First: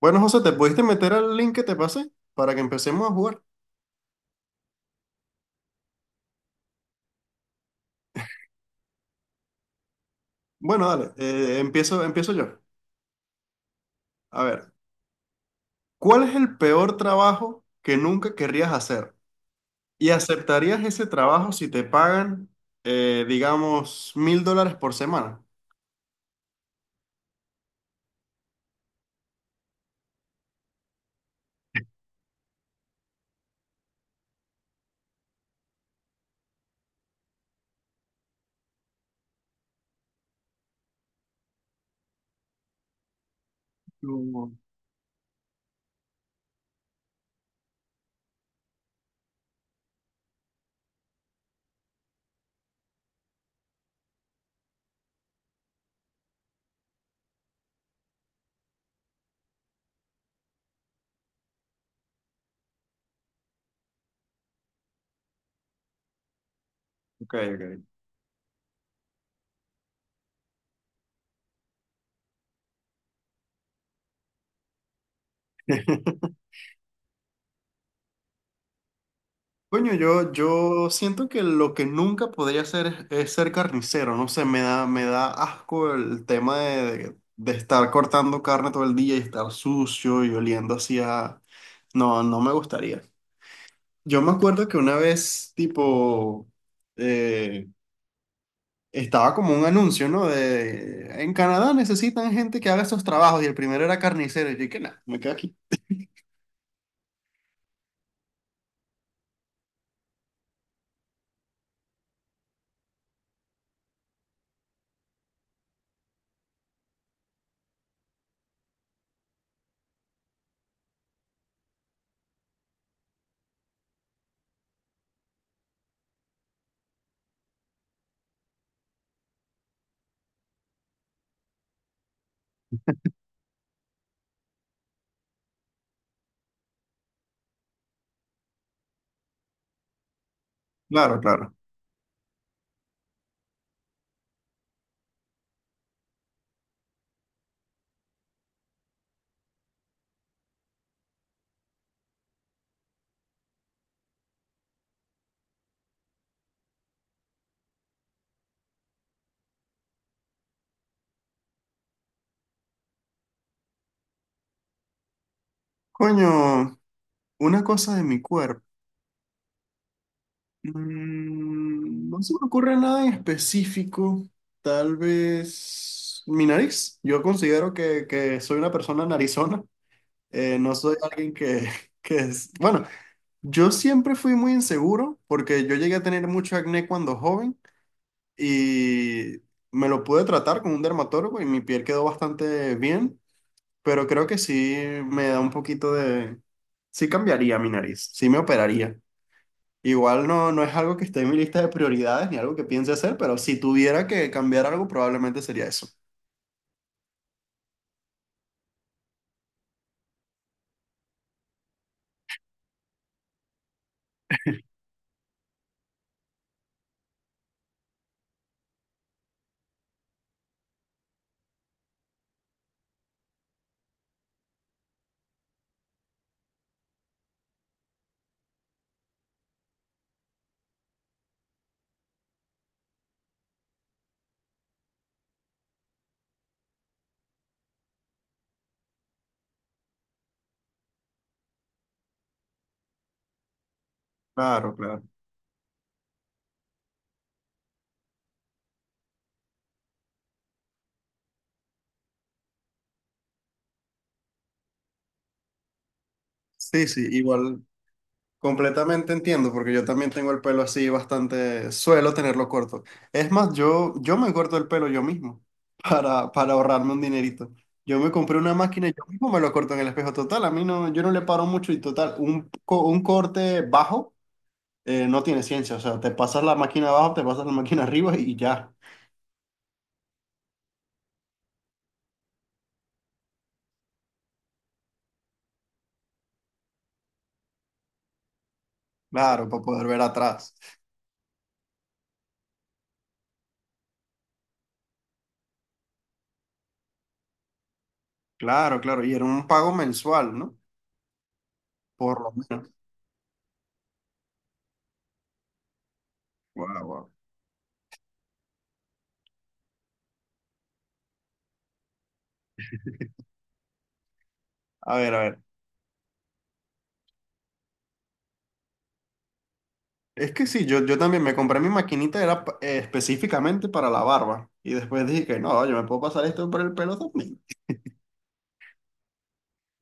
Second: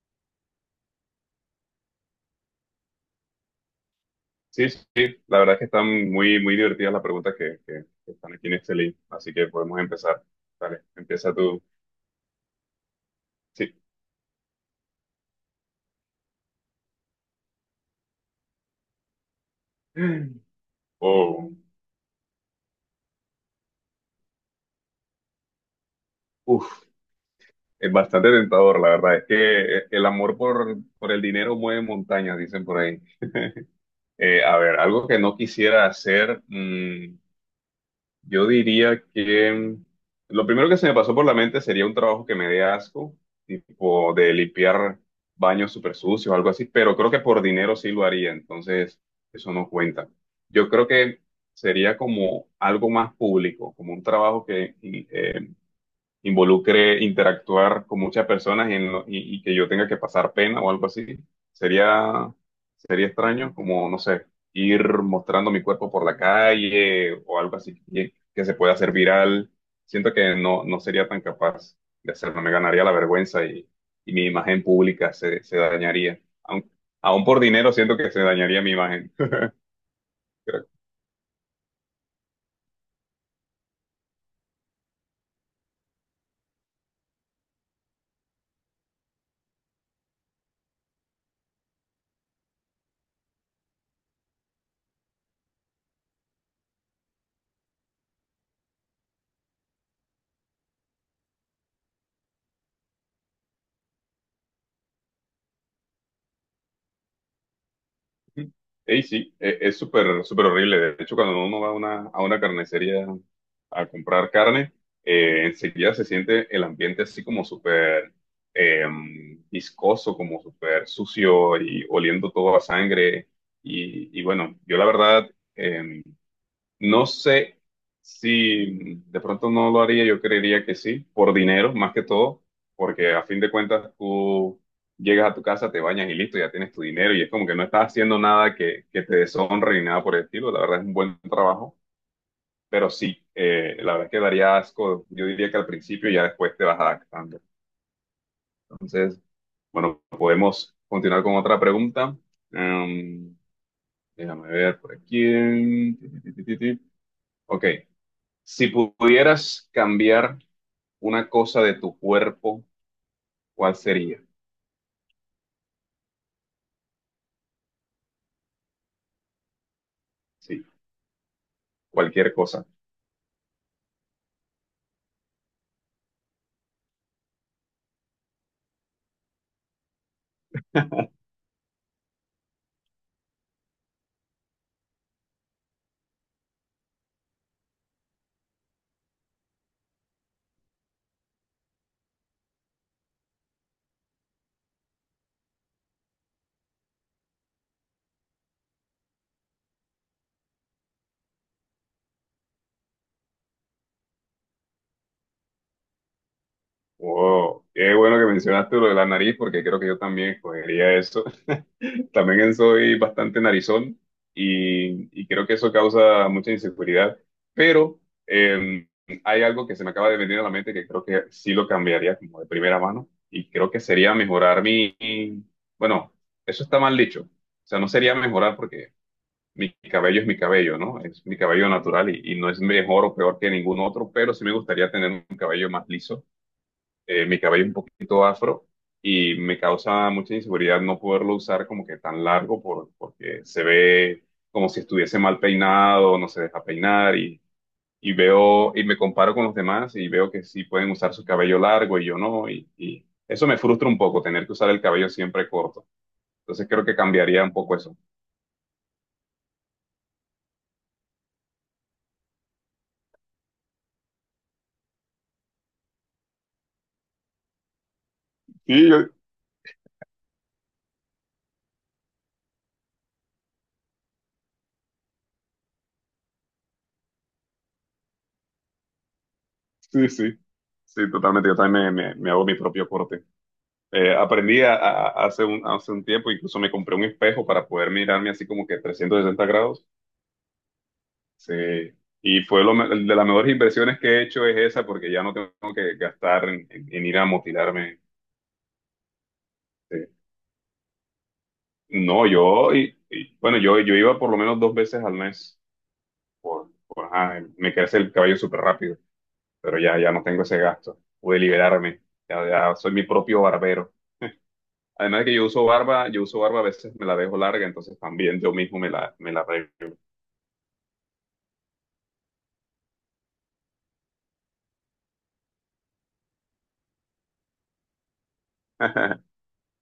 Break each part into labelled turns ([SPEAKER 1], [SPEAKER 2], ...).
[SPEAKER 1] Bueno, José, ¿te pudiste meter al link que te pasé para que empecemos a jugar?
[SPEAKER 2] Sí, sí, sí. La verdad es que están muy, muy divertidas las preguntas que están aquí en este link, así que podemos empezar. Dale,
[SPEAKER 1] Bueno, dale,
[SPEAKER 2] empieza tú.
[SPEAKER 1] empiezo yo.
[SPEAKER 2] Sí.
[SPEAKER 1] A ver, ¿cuál es el peor trabajo que nunca querrías hacer? ¿Y aceptarías ese trabajo
[SPEAKER 2] Oh,
[SPEAKER 1] si te pagan, digamos, 1.000 dólares por semana?
[SPEAKER 2] uf, es bastante tentador, la verdad es que el amor por el dinero mueve montañas, dicen por ahí. A ver, algo que no quisiera hacer. Yo diría que, lo primero que se me pasó por la mente sería un trabajo que me dé asco, tipo de
[SPEAKER 1] No.
[SPEAKER 2] limpiar baños súper sucios o algo así, pero creo que por dinero sí lo haría, entonces eso no cuenta. Yo creo que sería como algo más público, como un trabajo que, involucre interactuar con muchas personas y, y que yo tenga que pasar pena o algo así. Sería, sería extraño como, no sé, ir mostrando mi cuerpo por la calle
[SPEAKER 1] Ok,
[SPEAKER 2] o algo así
[SPEAKER 1] ok.
[SPEAKER 2] que se pueda hacer viral. Siento que no, no sería tan capaz de hacerlo. Me ganaría la vergüenza y mi imagen pública se, se dañaría. Aún por dinero siento que se dañaría mi imagen.
[SPEAKER 1] Coño, yo, yo siento que lo que nunca podría hacer es, ser carnicero, no sé, me da asco el tema de estar cortando carne todo el día y estar sucio y oliendo hacia... No, no me gustaría. Yo me acuerdo que una vez, tipo, eh, estaba como un anuncio, ¿no? De, en Canadá necesitan gente que haga estos trabajos y el primero era carnicero y yo dije, nada, me quedo aquí.
[SPEAKER 2] Ey, sí, es súper, súper horrible. De hecho, cuando uno va a una carnicería a comprar carne, enseguida se siente el ambiente así como súper viscoso, como súper sucio y oliendo todo a sangre. Y bueno, yo la verdad, em, no sé si de pronto no lo haría, yo creería que sí, por dinero más que todo, porque a fin de cuentas tú llegas a tu casa, te bañas y listo, ya tienes tu dinero y es como que no estás haciendo nada que, que te deshonre ni nada por el estilo, la verdad es un buen
[SPEAKER 1] Claro, claro.
[SPEAKER 2] trabajo, pero sí, la verdad es que daría asco, yo diría que al principio y ya después te vas adaptando. Entonces, bueno, podemos continuar con otra pregunta. Em, Déjame ver por aquí. Ti, ti, ti, ti, ti. Ok. Si pudieras cambiar una cosa de tu cuerpo, ¿cuál sería?
[SPEAKER 1] Coño, una cosa de mi cuerpo.
[SPEAKER 2] Sí,
[SPEAKER 1] No se
[SPEAKER 2] cualquier
[SPEAKER 1] me
[SPEAKER 2] cosa.
[SPEAKER 1] ocurre nada en específico. Tal vez mi nariz. Yo considero que soy una persona narizona. No soy alguien que, que es... Bueno, yo siempre fui muy inseguro porque yo llegué a tener mucho acné cuando joven y me lo pude tratar con un dermatólogo y mi piel quedó bastante bien, pero creo que sí me da un poquito de... Sí cambiaría mi nariz, sí me operaría. Igual no, no es algo que esté en mi lista de prioridades ni algo que piense hacer, pero si tuviera que cambiar algo, probablemente sería eso.
[SPEAKER 2] Wow, qué bueno que mencionaste lo de la nariz, porque creo que yo también escogería eso. También soy bastante narizón y creo que eso causa mucha inseguridad. Pero eh, hay algo que se me acaba de venir a la mente que creo que sí lo cambiaría como de primera mano y creo que sería mejorar mi... Bueno, eso está mal dicho. O sea, no sería mejorar porque mi cabello es mi cabello, ¿no? Es mi cabello natural y no es mejor o peor que ningún otro, pero sí me gustaría tener un cabello más liso, mi cabello un poquito afro y me causa mucha inseguridad no poderlo usar como que tan largo por, porque se ve como
[SPEAKER 1] Claro,
[SPEAKER 2] si
[SPEAKER 1] claro.
[SPEAKER 2] estuviese mal peinado, no se deja peinar y veo y me comparo con los demás y veo que sí pueden usar su cabello largo y yo no y, y eso me frustra un poco, tener que usar el cabello siempre corto. Entonces creo
[SPEAKER 1] Sí,
[SPEAKER 2] que
[SPEAKER 1] sí,
[SPEAKER 2] cambiaría un
[SPEAKER 1] igual
[SPEAKER 2] poco eso.
[SPEAKER 1] completamente entiendo, porque yo también tengo el pelo así bastante, suelo tenerlo corto. Es más, yo me corto el pelo yo mismo para ahorrarme un dinerito. Yo me compré una máquina
[SPEAKER 2] Sí,
[SPEAKER 1] y yo
[SPEAKER 2] yo,
[SPEAKER 1] mismo me lo corto en el espejo. Total, a mí no, yo no le paro mucho y total, un corte bajo no tiene ciencia. O sea, te pasas la máquina abajo, te pasas la máquina arriba y ya.
[SPEAKER 2] Sí, sí, sí, totalmente. Yo también me hago mi propio corte. Aprendí a- Hace hace un tiempo, incluso me compré un espejo para poder mirarme así como que 360
[SPEAKER 1] Claro, para
[SPEAKER 2] grados.
[SPEAKER 1] poder ver atrás.
[SPEAKER 2] Sí. Y fue de las mejores inversiones que he hecho es esa, porque ya no tengo que gastar en ir a motilarme.
[SPEAKER 1] Claro, claro. Y era un pago
[SPEAKER 2] Sí.
[SPEAKER 1] mensual, ¿no? Por
[SPEAKER 2] No,
[SPEAKER 1] lo menos.
[SPEAKER 2] yo, y, bueno, Yo iba por lo menos dos veces al mes.
[SPEAKER 1] Guau, guau.
[SPEAKER 2] Ajá, me crece el cabello súper rápido, pero ya, ya no tengo ese gasto. Pude liberarme, ya, ya soy mi propio barbero.
[SPEAKER 1] A ver, a
[SPEAKER 2] Además de que
[SPEAKER 1] ver.
[SPEAKER 2] yo uso barba, a veces me la dejo larga, entonces también yo mismo me me la arreglo.
[SPEAKER 1] Es que sí, yo también me compré mi maquinita, era específicamente para la barba. Y después dije que no, yo me puedo pasar esto por el pelo también.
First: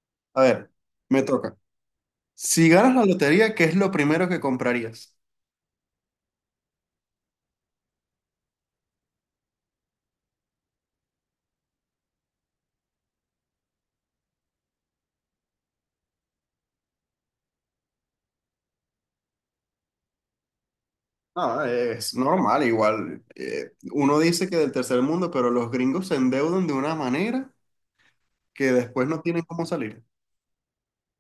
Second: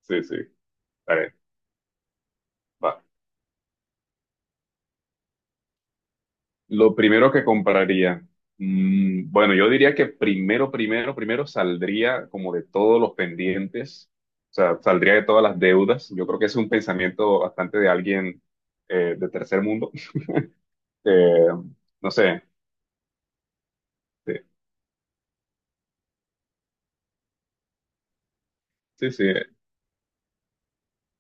[SPEAKER 2] Sí, sí.
[SPEAKER 1] A ver,
[SPEAKER 2] A
[SPEAKER 1] me
[SPEAKER 2] ver,
[SPEAKER 1] toca. Si ganas
[SPEAKER 2] va.
[SPEAKER 1] la lotería, ¿qué es lo primero que comprarías?
[SPEAKER 2] Lo primero que compraría. Bueno, yo diría que primero, primero, primero saldría como de todos los pendientes. O sea, saldría de todas las deudas. Yo creo que es un pensamiento bastante de alguien de tercer mundo. Eh,
[SPEAKER 1] Ah,
[SPEAKER 2] no
[SPEAKER 1] es
[SPEAKER 2] sé.
[SPEAKER 1] normal, igual. Uno
[SPEAKER 2] Sí,
[SPEAKER 1] dice que del tercer mundo, pero los gringos se endeudan de una manera que después
[SPEAKER 2] sí,
[SPEAKER 1] no
[SPEAKER 2] sí.
[SPEAKER 1] tienen cómo salir.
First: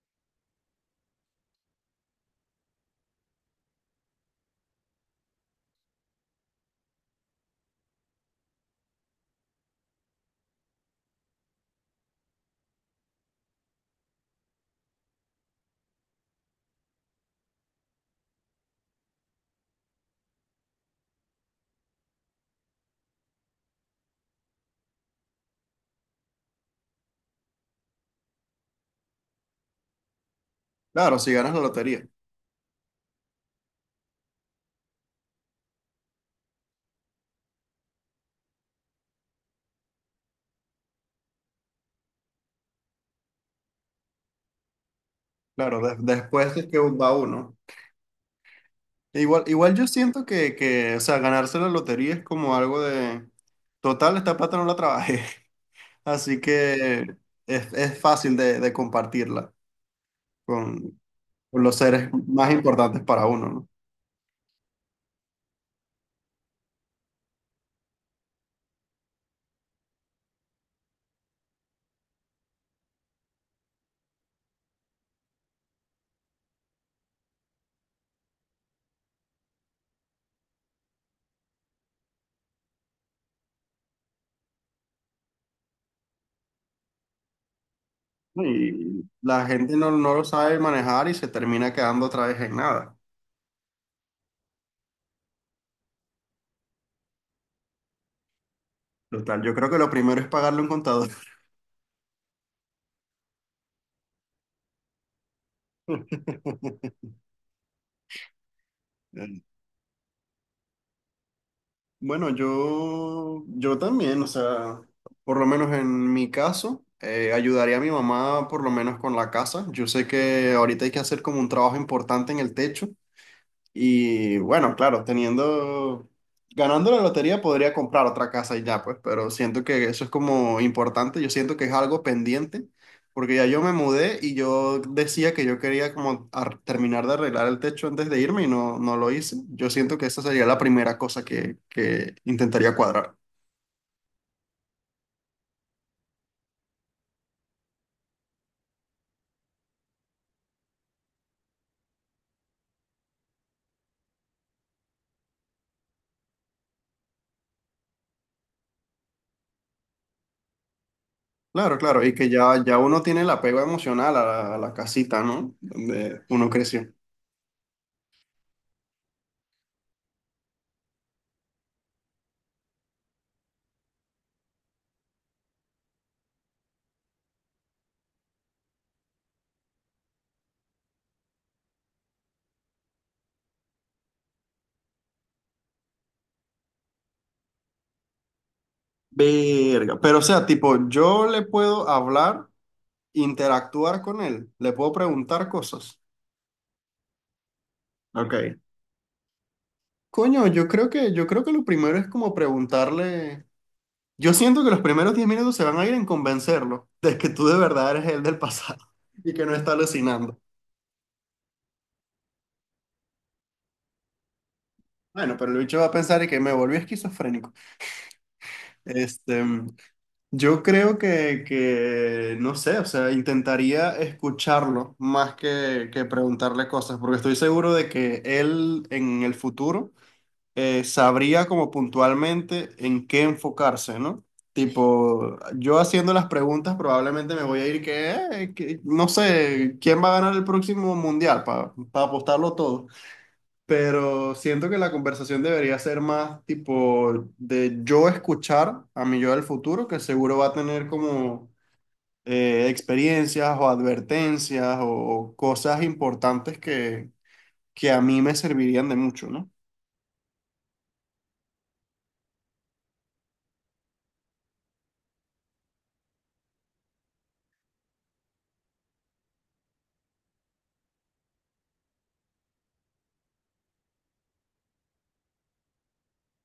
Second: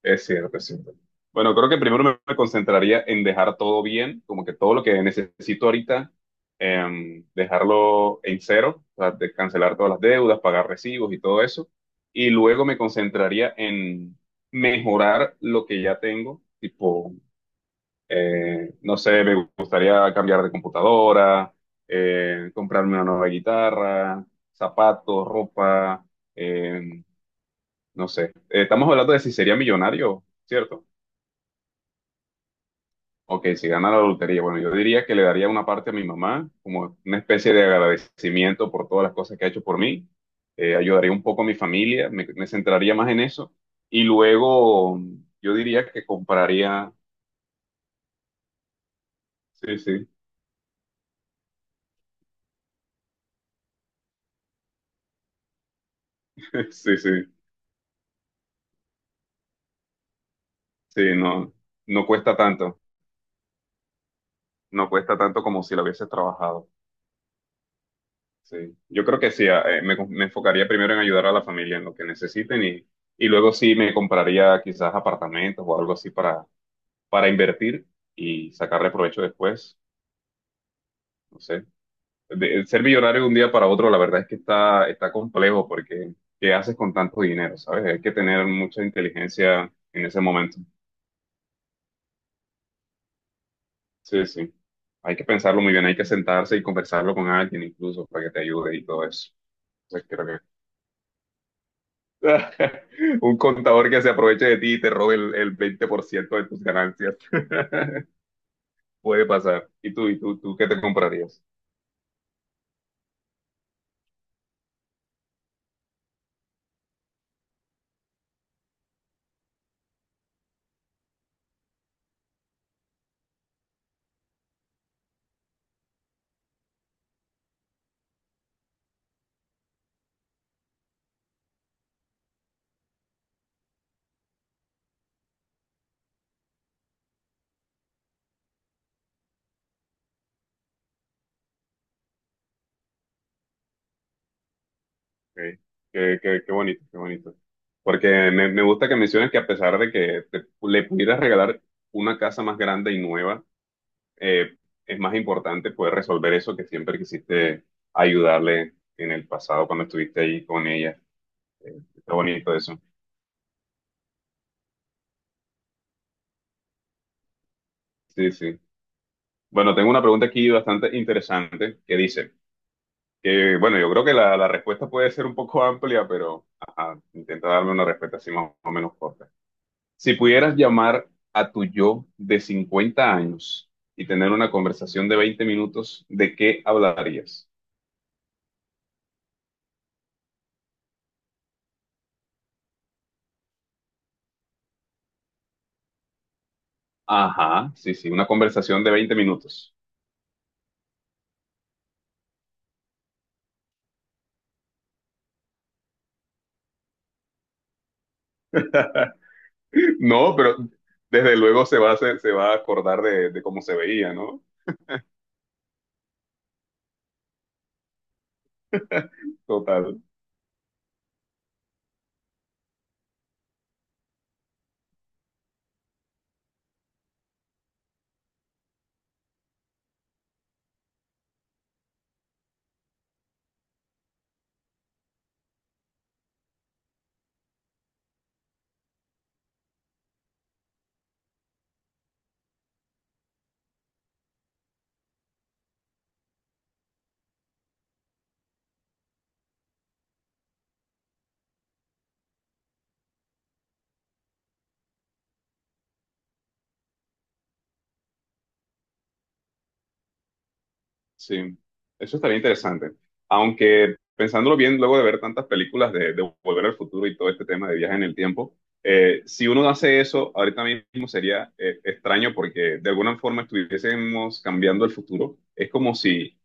[SPEAKER 2] Es cierto, es cierto. Bueno, creo que primero me concentraría en dejar todo bien, como que todo lo que necesito ahorita, dejarlo en cero, o sea, de cancelar todas las deudas, pagar recibos y todo eso. Y luego me concentraría en mejorar lo que ya tengo, tipo, no sé, me gustaría cambiar de computadora, comprarme una nueva guitarra, zapatos, ropa, em, no sé. Estamos hablando de si sería millonario, ¿cierto?
[SPEAKER 1] Claro, si ganas la lotería.
[SPEAKER 2] Ok, si gana la lotería, bueno, yo diría que le daría una parte a mi mamá, como una especie de agradecimiento por todas las cosas que ha hecho por mí. Ayudaría un poco a mi familia, me centraría más en eso. Y luego yo
[SPEAKER 1] Claro,
[SPEAKER 2] diría que
[SPEAKER 1] después es que
[SPEAKER 2] compraría.
[SPEAKER 1] va uno. Igual
[SPEAKER 2] Sí,
[SPEAKER 1] yo
[SPEAKER 2] sí,
[SPEAKER 1] siento que, o sea, ganarse la lotería es como algo de, total, esta plata no la trabajé, así
[SPEAKER 2] sí,
[SPEAKER 1] que
[SPEAKER 2] sí,
[SPEAKER 1] es, fácil de, compartirla con,
[SPEAKER 2] sí, no,
[SPEAKER 1] con los
[SPEAKER 2] no
[SPEAKER 1] seres
[SPEAKER 2] cuesta
[SPEAKER 1] más
[SPEAKER 2] tanto,
[SPEAKER 1] importantes para uno,
[SPEAKER 2] no cuesta tanto como si lo hubieses trabajado. Sí, yo creo que sí, me enfocaría primero en ayudar a la familia en lo que necesiten y luego sí me compraría quizás apartamentos o algo así para. Para invertir y sacarle provecho después. No sé. Ser millonario de un día para otro, la verdad es que está, está complejo porque ¿qué haces con tanto dinero? ¿Sabes? Hay que
[SPEAKER 1] ¿no?
[SPEAKER 2] tener mucha
[SPEAKER 1] Y la
[SPEAKER 2] inteligencia
[SPEAKER 1] gente no,
[SPEAKER 2] en
[SPEAKER 1] no
[SPEAKER 2] ese
[SPEAKER 1] lo
[SPEAKER 2] momento.
[SPEAKER 1] sabe manejar y se termina quedando otra vez en nada.
[SPEAKER 2] Sí, sí. Hay que pensarlo muy bien, hay que sentarse y conversarlo con alguien incluso para que te ayude y todo eso.
[SPEAKER 1] Total, yo creo que lo
[SPEAKER 2] Entonces
[SPEAKER 1] primero es
[SPEAKER 2] creo que
[SPEAKER 1] pagarle a un contador.
[SPEAKER 2] un contador que se aproveche de ti y te robe el 20% de tus ganancias puede pasar. ¿Y tú qué te comprarías?
[SPEAKER 1] Bueno, yo también, o sea, por lo menos en mi caso, ayudaría a mi mamá por lo menos con la casa. Yo sé que ahorita hay que hacer como un trabajo importante en el techo y bueno, claro, teniendo, ganando la lotería podría comprar otra casa y ya, pues, pero siento que eso es como importante, yo siento que es algo pendiente, porque ya yo me mudé y yo decía que yo quería como terminar de arreglar el techo antes de irme y no, no lo hice. Yo siento que esa sería la primera cosa que, intentaría cuadrar.
[SPEAKER 2] Ok. Qué bonito, qué bonito. Porque me gusta que menciones que a pesar de que le pudieras regalar una casa más grande y nueva, eh, es más importante poder resolver eso que siempre quisiste ayudarle en el pasado cuando estuviste ahí con ella.
[SPEAKER 1] Claro, claro, y
[SPEAKER 2] Está
[SPEAKER 1] que
[SPEAKER 2] bonito
[SPEAKER 1] ya,
[SPEAKER 2] eso.
[SPEAKER 1] uno tiene el apego emocional a la casita, ¿no? Donde uno creció.
[SPEAKER 2] Sí, sí. Bueno, tengo una pregunta aquí bastante interesante que dice, que bueno, yo creo que la respuesta puede ser un poco amplia, pero ajá, intenta darme una respuesta así más o menos corta. Si pudieras llamar a tu yo de 50 años y tener una conversación de 20 minutos, ¿de qué hablarías?
[SPEAKER 1] Verga, pero o sea, tipo, yo le puedo hablar, interactuar con él, le puedo preguntar cosas.
[SPEAKER 2] Ajá, sí, sí, una
[SPEAKER 1] Ok.
[SPEAKER 2] conversación de 20 minutos.
[SPEAKER 1] Coño, yo creo que lo primero es como preguntarle. Yo siento que los primeros 10 minutos se van a ir en convencerlo de que tú de verdad eres el del pasado y que no está
[SPEAKER 2] No,
[SPEAKER 1] alucinando.
[SPEAKER 2] pero desde luego se va a se va a acordar de cómo se veía, ¿no?
[SPEAKER 1] Bueno, pero el bicho va a pensar y que me volví esquizofrénico. Este,
[SPEAKER 2] Total.
[SPEAKER 1] yo creo que, no sé, o sea, intentaría escucharlo más que, preguntarle cosas, porque estoy seguro de que él en el futuro sabría como puntualmente en qué enfocarse, ¿no? Tipo, yo haciendo las preguntas probablemente me voy a ir que, no sé, ¿quién va a ganar el próximo mundial? Para apostarlo todo. Pero siento que la conversación debería ser más tipo de yo escuchar a mi yo del futuro, que seguro va a tener como experiencias o advertencias o cosas importantes que a mí me servirían de mucho, ¿no?
[SPEAKER 2] Sí, eso estaría interesante. Aunque pensándolo bien, luego de ver tantas películas de Volver al Futuro y todo este tema de viaje en el tiempo, si uno hace eso, ahorita mismo sería extraño porque de alguna forma estuviésemos cambiando el futuro. Es como si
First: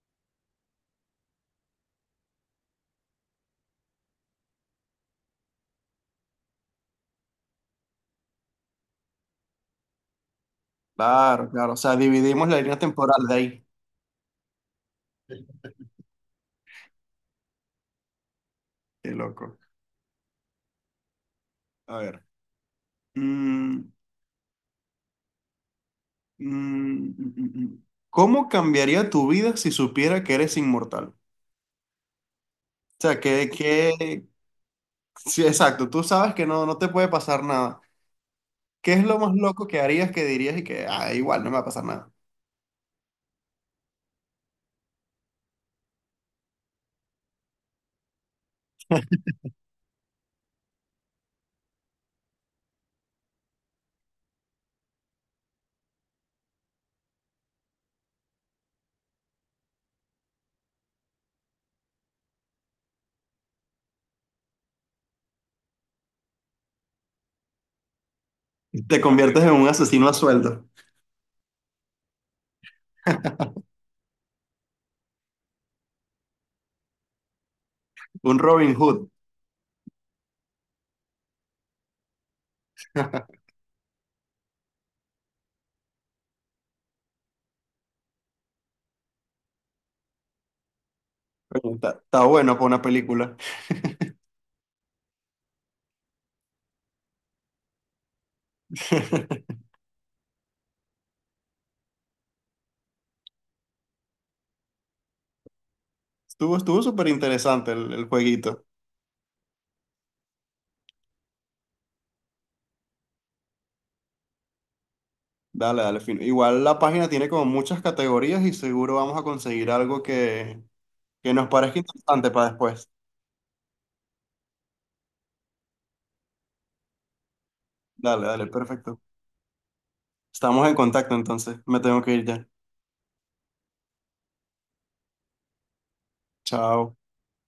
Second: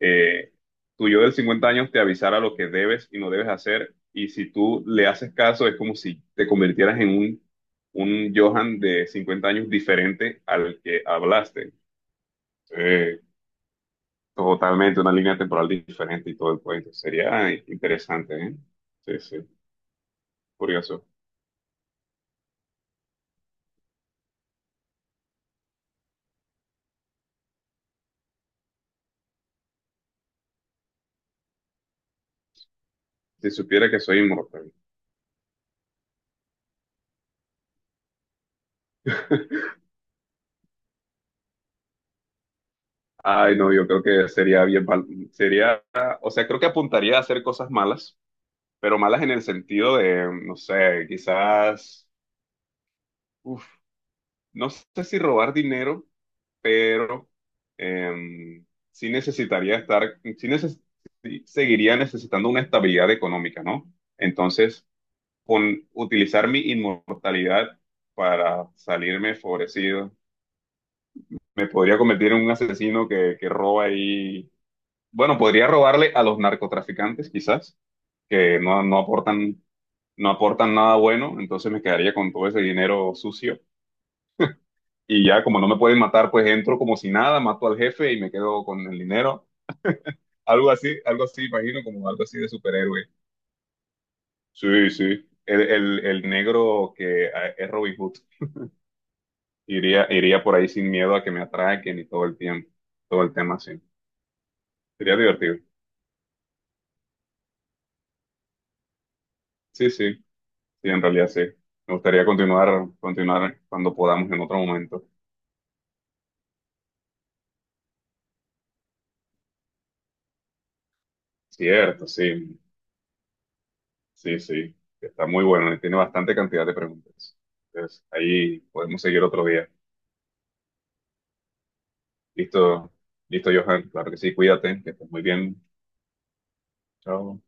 [SPEAKER 2] eh, tu yo del 50 años te avisara lo que debes y no debes hacer, y si tú le haces caso, es como si te convirtieras en un Johan de 50 años diferente al que
[SPEAKER 1] Claro, claro.
[SPEAKER 2] hablaste.
[SPEAKER 1] O sea, dividimos la línea
[SPEAKER 2] Eh,
[SPEAKER 1] temporal de ahí.
[SPEAKER 2] Totalmente una línea temporal diferente y todo el cuento. Sería interesante, ¿eh?
[SPEAKER 1] Qué
[SPEAKER 2] Sí, sí,
[SPEAKER 1] loco.
[SPEAKER 2] curioso.
[SPEAKER 1] A ver. Mm, mm, mm, mm, mm. ¿Cómo cambiaría tu vida si supiera que eres inmortal? O sea, que,
[SPEAKER 2] Si supiera que soy
[SPEAKER 1] que...
[SPEAKER 2] inmortal.
[SPEAKER 1] Sí, exacto. Tú sabes que no, no te puede pasar nada. ¿Qué es lo más loco que harías que dirías y que, ah, igual, no me va a pasar nada?
[SPEAKER 2] Ay, no, yo creo que sería sería, o sea, creo que apuntaría a hacer cosas malas, pero malas en el sentido de, no sé, quizás, uf, no sé si robar dinero, pero em, sí necesitaría estar, sí seguiría necesitando una estabilidad económica, ¿no? Entonces, con utilizar mi inmortalidad para
[SPEAKER 1] Te
[SPEAKER 2] salirme
[SPEAKER 1] conviertes en un asesino a
[SPEAKER 2] favorecido.
[SPEAKER 1] sueldo.
[SPEAKER 2] Me podría convertir en un asesino que roba y... Bueno, podría robarle a los narcotraficantes quizás,
[SPEAKER 1] Un
[SPEAKER 2] que
[SPEAKER 1] Robin
[SPEAKER 2] no, no
[SPEAKER 1] Hood.
[SPEAKER 2] aportan, no aportan nada bueno, entonces me quedaría con todo ese dinero sucio. Y ya como no me pueden matar, pues entro como si nada, mato al jefe y me quedo con el dinero. Algo así,
[SPEAKER 1] Bueno,
[SPEAKER 2] imagino,
[SPEAKER 1] Está,
[SPEAKER 2] como algo
[SPEAKER 1] está
[SPEAKER 2] así de
[SPEAKER 1] bueno para una
[SPEAKER 2] superhéroe.
[SPEAKER 1] película.
[SPEAKER 2] Sí, sí. El negro que es Robin Hood. Iría, iría por ahí sin miedo a que me atraquen y todo el tiempo, todo el tema así. Sería divertido.
[SPEAKER 1] Estuvo súper interesante el jueguito.
[SPEAKER 2] Sí, sí, sí, en realidad sí. Me gustaría continuar, continuar cuando podamos en otro momento.
[SPEAKER 1] Dale, dale, fino. Igual la página tiene como muchas categorías y seguro vamos a conseguir algo que, nos parezca
[SPEAKER 2] Cierto,
[SPEAKER 1] interesante para
[SPEAKER 2] sí,
[SPEAKER 1] después.
[SPEAKER 2] sí, sí. Está muy bueno y tiene bastante cantidad de preguntas. Entonces,
[SPEAKER 1] Dale, dale,
[SPEAKER 2] ahí
[SPEAKER 1] perfecto.
[SPEAKER 2] podemos seguir otro día.
[SPEAKER 1] Estamos en contacto entonces. Me tengo que ir ya.
[SPEAKER 2] Listo, listo, Johan. Claro que sí, cuídate, que estés muy bien.
[SPEAKER 1] Chao.
[SPEAKER 2] Chao.